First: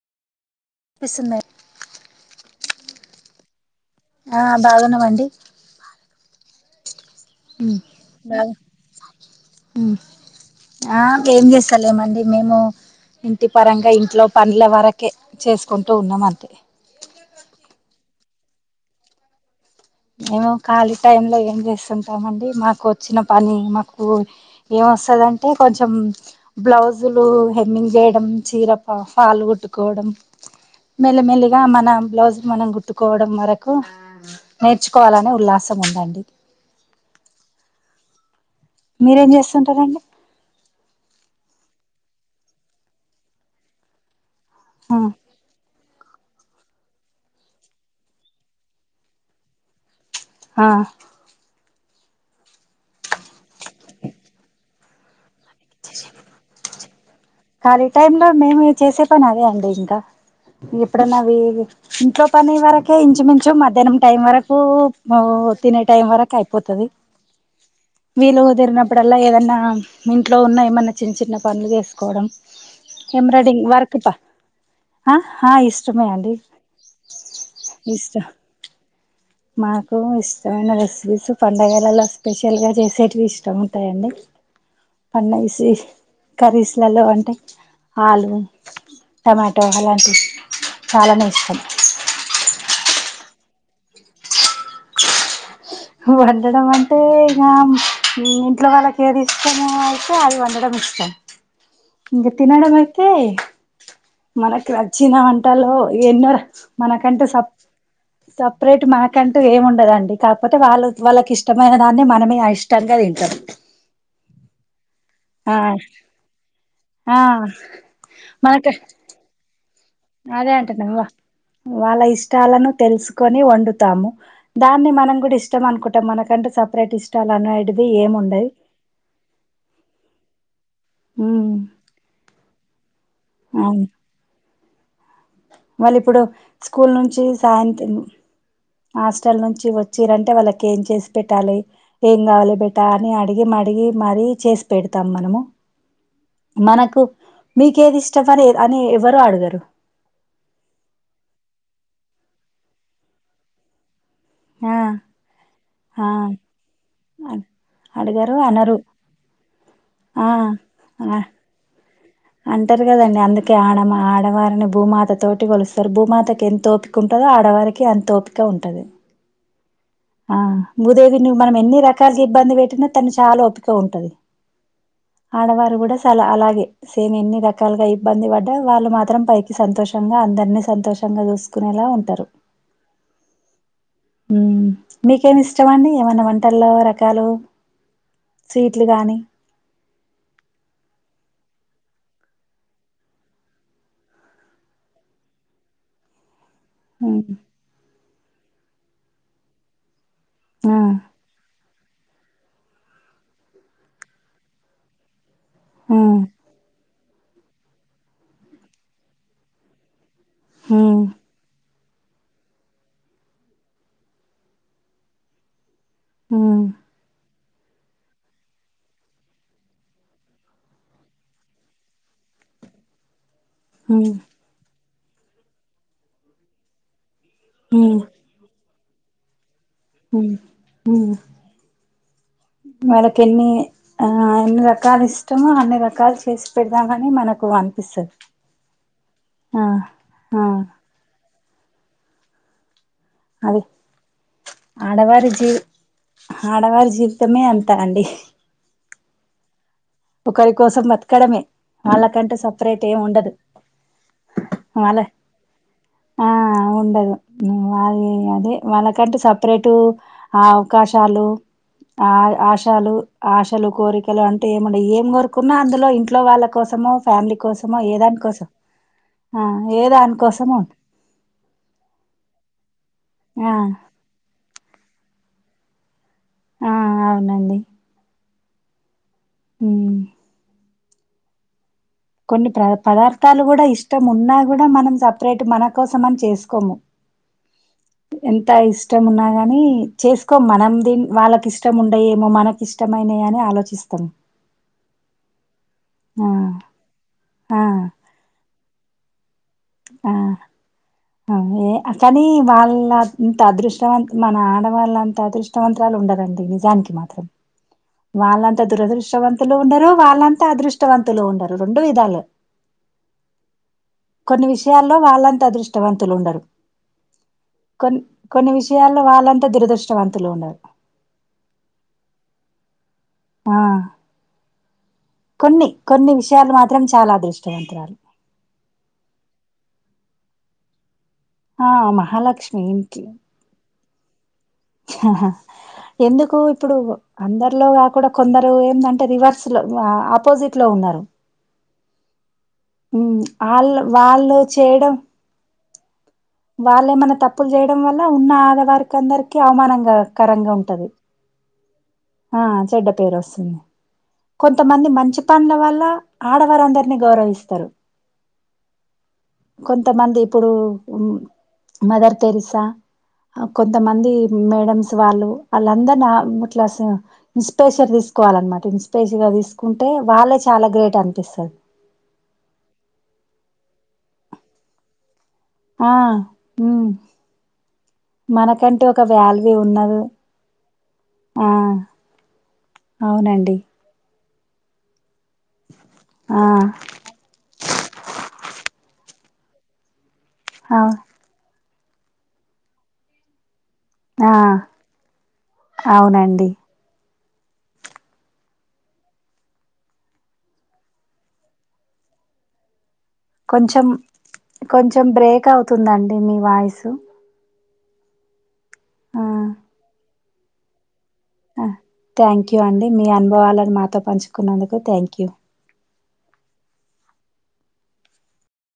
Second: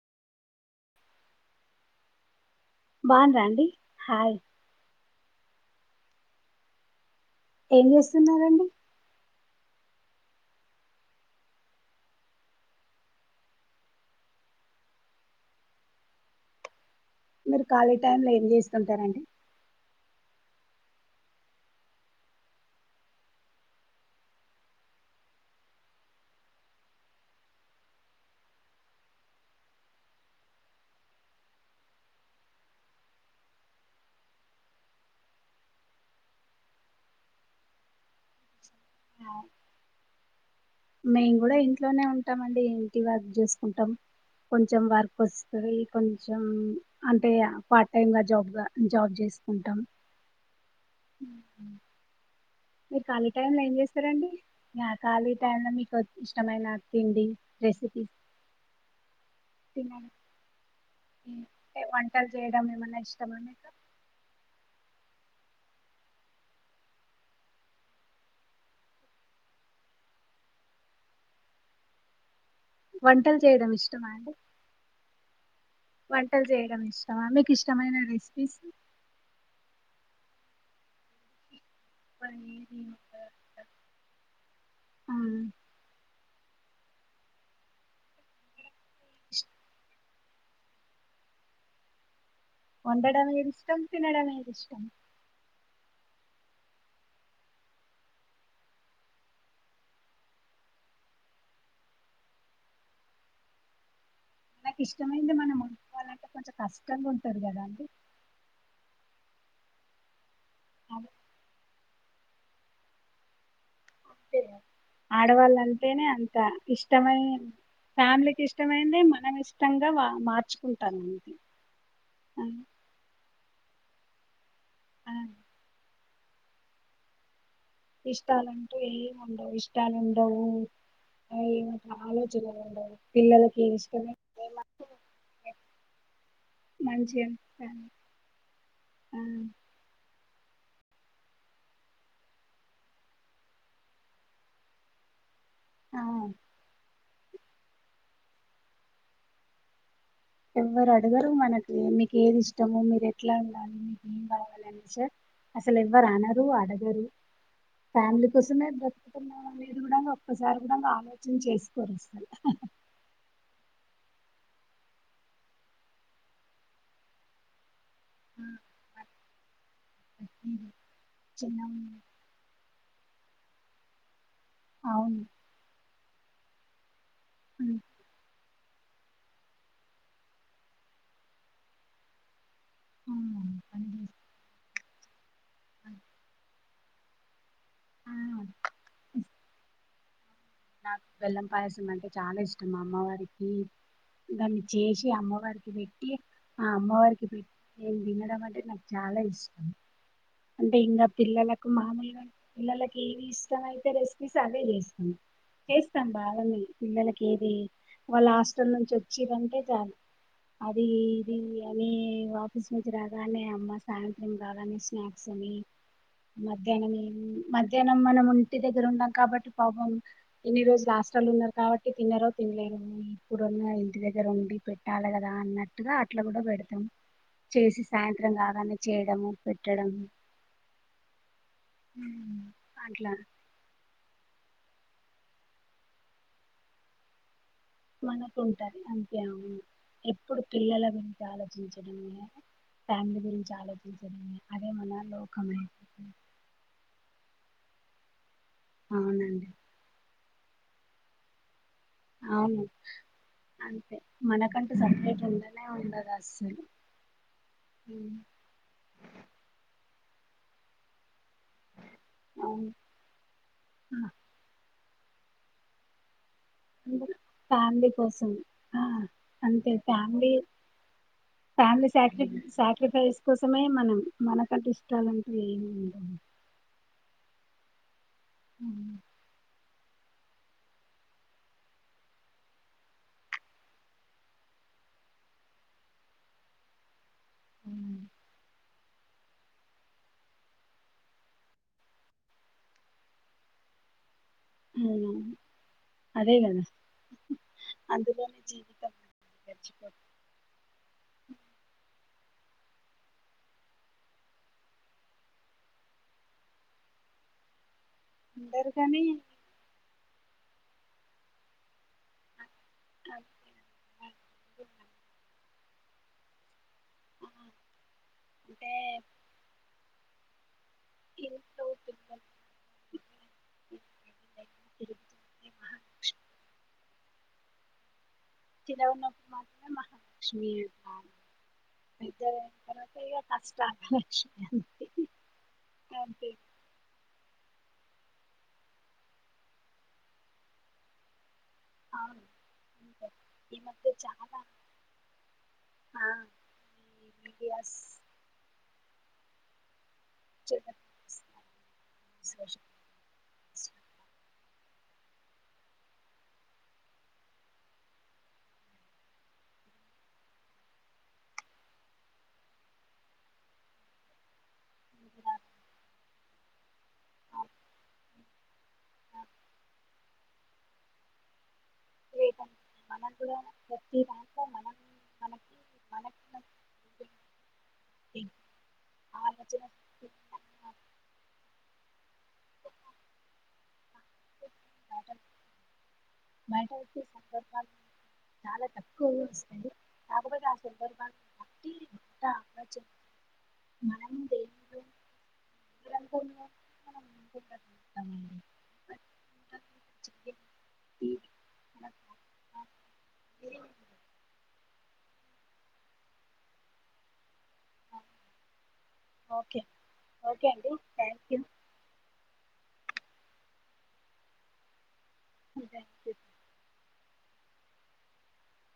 విస్తుందా బాగున్రండీ ఆ బాగున్నామండి ఏం బాగు చేస్తున్నారండి ఆ ఏం చేస్తలేమండి మేము ఇంటి పరంగా ఇంట్లో పనుల వరకే చేసుకుంటూ ఉన్నాం అంతే మీరు ఖాళీ టైంలో ఏం చేస్తూ ఉంటారండి మేము ఖాళీ టైం లో ఏం చేస్తుంటామండి మాకు వచ్చిన పని మాకు ఏం వస్తుందంటే కొంచెం బ్లౌజులు హెమ్మింగ్ చేయడం చీర ఫల్ కుట్టుకోవడం మెల్లిమెల్లిగా మన బ్లౌజ్లు మనం గుట్టుకోవడం వరకు నేర్చుకోవాలనే ఉల్లాసం ఉందండి మీరేం చేస్తుంటారండి మేము కూడా ఇంట్లోనే ఉంటం అండి ఇంటి వర్క్ చూసుకుంటాం కొంచెం ఆ వర్క్ ఓస్తది కొంచం అంటే పార్ట్ టైమ్ గా జాబ్ గా జాబ్ చేసుకుంటాం ఆ మీరు ఖాళీ టైం లో ఏం చేస్తారండి నా ఖాళీ టైమ్ లో మీకు ఇష్టమైన తిండి ఖాళీ రెసిపీస్ టైంల మేము చేసే పని అదే అండి ఇంకా తినడానికి ఇప్పుడన్నవి ఇంట్లో వంటలు పని చేయడం వరకే ఏమన్నా ఇష్టమా ఇంచుమించు మీకు మధ్యాహ్నం టైం వరకు తినే టైం వరకు అయిపోతది వీలుదిరినప్పుడల్ ఏదన్నా ఇంట్లో ఉన్నా ఏమన్న చిన్న చిన్న పనులు చేసుకోవడం. వంటలు ఎంబ్రాయిడింగ్ చేయడం వర్క్ ప ఇష్టమా అండి. ఆ ఆ ఇష్టమే అండి వంటలు చేయడం ఇష్టమా మీకు ఇష్టమైన ఇష్టం రెసిపీస్ మాకు ఇష్టమైన రెసిపీస్ పండగ పండగలల్ల స్పెషల్ గా చేసేటివి ఇష్టం ఉంటాయండి. ఆ పండగ స్పెష కర్రీస్ ల్లలో అంటే ఆలు టమాటో అలాంటి చాలానే ఇష్టం వండడం ఏది ఇష్టం, తినడం ఏది ఇష్టం. వండడం అంటే ఇగ ఇంట్లో వాళ్ళకి ఏది ఇష్టం అయితే అది వండడం ఇష్టం. ఇంగ తినడమైతే మనకి నాకు నచ్చిన ఇష్టమైంది మనం వంటలో వండుకోవాలంటే ఎన్నోరా కొంచెం కష్టంగా మనకంటే ఉంటది సప కదా అండి సపరేట్ మన కంటూ ఏముండదండి. కాకపోతే వాళ్ళు వాళ్ళకి ఇష్టమైన దాన్ని మనమే అయిష్టంగా తింటం. [unintelligible] ఆడవాళ్ళంటేనే అంత ఇష్టమై ఆ ఫ్యామిలీకి మనకు ఇష్టమైంది మనం ఇష్ అదే అంటాన్న వా వాళ్ళ ఆ, ఇష్టాలను తెలుసుకో కొని వండుతాము. దాన్ని ఆ, మనం కూడా ఇష్టం అనుకుం టం మనకంటూ సపరేట్ ఇష్టాలు అనే ఇష్టాలంటూ ఏమ్ ఉండవు ఇష్టాలుం డవు ఉమ్ [unintelligible] చాలా [unintelligible] ఉండవు పిల్లలకి ఇష్టం [inaudible] మళ్ల ఇప్పుడు స్కూల్ నుంచి మంచిగా అనిపిస్తుంది. సాయంత్రం ఆ హాస్టల్ నుంచి వచ్చిరం టే వాళ్ళకి ఏం చేసి పెట్టాలి, ఏం కావాలి బెటా అని అడిగి మడిగి మరి చేసి పెడతాం మనము. ఆ మనకు మీకేది ఇష్టం అని అని ఎవరు అడగరు. ఎవరు అడగరు మనకి మీకు ఏది ఇష్టము మీరు ఎట్లా ఉండాలి. ఏం ఆ కావాలని సార్ అసలు ఆ ఎవ్వరు అనరు, అడగరు. ఫ్యామిలీ అడగరు కోసమే అనరు బ్రతుకుతున్నా మీరు కూడాంగా ఆ ఒక్కసారి కూడాంగా ఆ ఆలోచన చేసుకోరు. అసలు అంటారు కదండి అందుకే ఆడ ఆడవారిని భూమాత తోటి కొలుస్తరు, భూమాతకి ఎంత ఓపిక ఉంటదో ఆడవారి కి అంత ఒపిక ఆ, ఉంటది. వాళ్ళకి ఆ ప్రతిదీ భూదేవిని మనం చిన్న ఎన్ని రకాలుగా ఇబ్బంది పెట్టినా తను చాలా ఒపికగ ఉంటది. అవును ఆడవారు కూడ టాళ్ అలాగే సేమ్ ఎన్ని ఉమ్, రకాలుగా ఇబ్బంది పడ్ డ వాళ్ళు మాత్రం పైకి సంతోషంగా అందరినీ సంతోషంగా చూసుకునేలా ఉంటరు. హ్మూ హ్మ్ మీకేమి ఇస్ ష్టం అండి చేస్తాను. ఏమన్నా వంట లో రకాలు ఆ, స్వీట్లు గానీ నాకు బెల్లం పాయసం అంటే చాలా ఇష్టం. అమ్మవారికి దాన్ని చేసి అమ్మవారికి పెట్టి, ఆ హ్మ్. అమ్మవారికి పెట్టి నేను తినడం అంటే నాకు చాల ఇష్టం. ఆ! అంటే ఇంగ పిల్లల మామయ్య గారి పిల్లలకి ఏమి ఇష్టమైతే రెసిపీస్ అవే చేస్తాం చేస్తాం హ్మ్. బాగనే పిల్లలకి ఏది వాళ్ళ హాస్టల్ నుంచి వచ్చిరంటే చాలు, అది హ్మ్. ఇది కానీ ఆఫీస్ నుంచి రాగానే అమ్మ సాయంత్రం కాగానే స్నాక్స్ అని హ్మ్. మధ్యాహ్నం మేమ్ మధ్యాహ్నం మనం ఇంటి దగ్గర ఉన్నం కాబట్టి పాపం ఇన్ని రోజులు హాస్టల్లో ఉన్నారు కాబట్టి తిన్నారో తినలేదో ఇప్పుడున్న ఇంటి హ్మ్. దగ్గర ఒండి పెట్టి రాలే కదా అన్నట్టుగా అట్లా కూడ పెడతాం. చేసి సాయంత్రం కాగానే చేయడము పెట్టడం మ్ఁ మ్ఁ అట్లా మనకెన్నీ ఆ ఎన్ని రకాలు ఇష్టమో, అన్ని రకాలు చేసి పెడదాం కాని మనక్ మనకుంటది అంతే అవును ఆ! ఎప్పుడు ఆ! పిల్లల గురిం చి ఆలోచించడమే ఫ్యామిలీ గురించి అది ఆలోచించడమే, అదే మన ఆడవారి జీ లోకము. తా అండి అవునండి ఒకరి కోసం బతకడమే వాళ్ళకంటే అవును సపరేట్ ఏం ఉండదు అంతే మనకంటూ వాళ్ళ సపరేట్ ఉండనే ఉండదు ఆ అస్సలు ఉండదు వాళ్ళ ఉమ్, అదే వాళ్ళకంటే సపరేటు ఆ అవకాశాలు ఆ అవును ఆశలు ఆశలు ఆ, కోరికలు అంటే మనం ఏం కోరుకున్నా అందులో ఇంట్లో వాళ్ళ కోసమో అందర్ కోసమో ఫ్యామిలీ ఏదాని కోసం ఆ ఆ అంతే ఏదాని ఫ్యామిలీ కోసమో ఫ్యామిలీ సాక్రి సాక్రి ఫేస్ ఆ కోసమే మనం మనకంటు ఇష్టాలంటూ ఏమి లేవండి ఆ అవునండి ఊ ఊ కొన్ని ప్ర పదార్థాలు కూడా ఇష్టం ఉన్నా కూడా మనం సపరేట్ మన కోసం అని చేసుకోము అవునండి. ఎంత ఇస్ ష్టం ఉన్నా గాని చేసుకోం మనం దిన్ వాళ్ళకి ఇష్టం ఉండయేమో మనకి ఇష్టమైనయ్ అని ఆలోచిస్తాం అవునవును ఆ అదే కదా ఆ అందులోనే జీ ఇ [unintelligible] ఆ అవ్ ఏ అ కానీ వాళ్ళంత అదృష్టవంత మన ఆడవాళ్ళంత అదృష్టవంతరాలు ఉండరండి నిజానికి మాత్రం వాళ్ళంతా అందరు కాని దురదృష్టవంతులు ఉండరు వాళ్ళంతా అదృష్టవంతులు ఉండరు రొండు విధాలు అకే టవంతులు ఉండరు కొన్ని కొన్ని అంటే విషయాలు వాళ్ళంతా దురదృష్ చవంతులు ఉండరు ఈ రోజ్ డౌట్ చెప్పండి ఆ తిరుగుతుంటే కొన్ని మహా కొన్ని విషయాలు మా త్రం చాలా అదృష్టవంతురాలు చీరకొనపుడు మాత్రం మహాలక్ష్మి అంటారు ఆ మహాలక్ష్మి ఏంటి లక్ష్మి అన్ ఆహ ఎందుకు ఇప్పుడు అందరిలో గాకూడా కొందరు ఏందంటే రివర్స్ లో ఆ ఆపోజిట్ లో ఉన్నరు అవును ఊ అంతే ఈ ఆళ్ళు మధ్య వాళ్ళు చాలా చేయడం ఆ, ఈ వాళ్ళేమనా తప్పులు మీడియాస్ చేయడం వల్ల ఉన్న ఆడవారి కొందరికి అవమానంగా కరంగా ఉంటది ఆ సోషల్ చెడ్డ పేరు వస్తుంది కొంతమంది మంచి పనుల వల్ల ఆడవారు అందరినీ గౌరవిస్తారు కొంతమంది ఇప్పుడు ఊ మదర్ టెరిసా కొంతమంది మేడమ్స్ వాళ్ళు వాళ్ళందరునీ ఆ ఇట్లా ఇన్స్పిరేషన్ తీసుకోవాలన్నమాట ఇన్సరేషన్ గా తీసుకుంటే వాళ్ళ చాలా గ్రేట్ అనిపిస్తది బట్టి ఆ ఉమ్ మనకంటూ ఒక వ్యాల్యూ ఆలోచన ఉండదు ఆ అవునండి ఆ మేటర్టి సందర్భాల్ చాలా తక్ కొసడి కాకపోతే ఆ అవు సందర్భాల్ టీ తాగొచ్చు ఆ ఏ రంగంలో అవునండి మనం ముందుండగలుగుతామండి ఉమ్ కొంచెం కొంచం బ్రేక్ అవుతుందండి మీ వాయిసు ఆ ఓకే ఓకే అండి థ్యాంక్ యూ థ్యాంక్ యూ అండి మీ అనుభవాలను మాతో పంచుకున్నందుకు థ్యాంక్ యూ అంతే చ్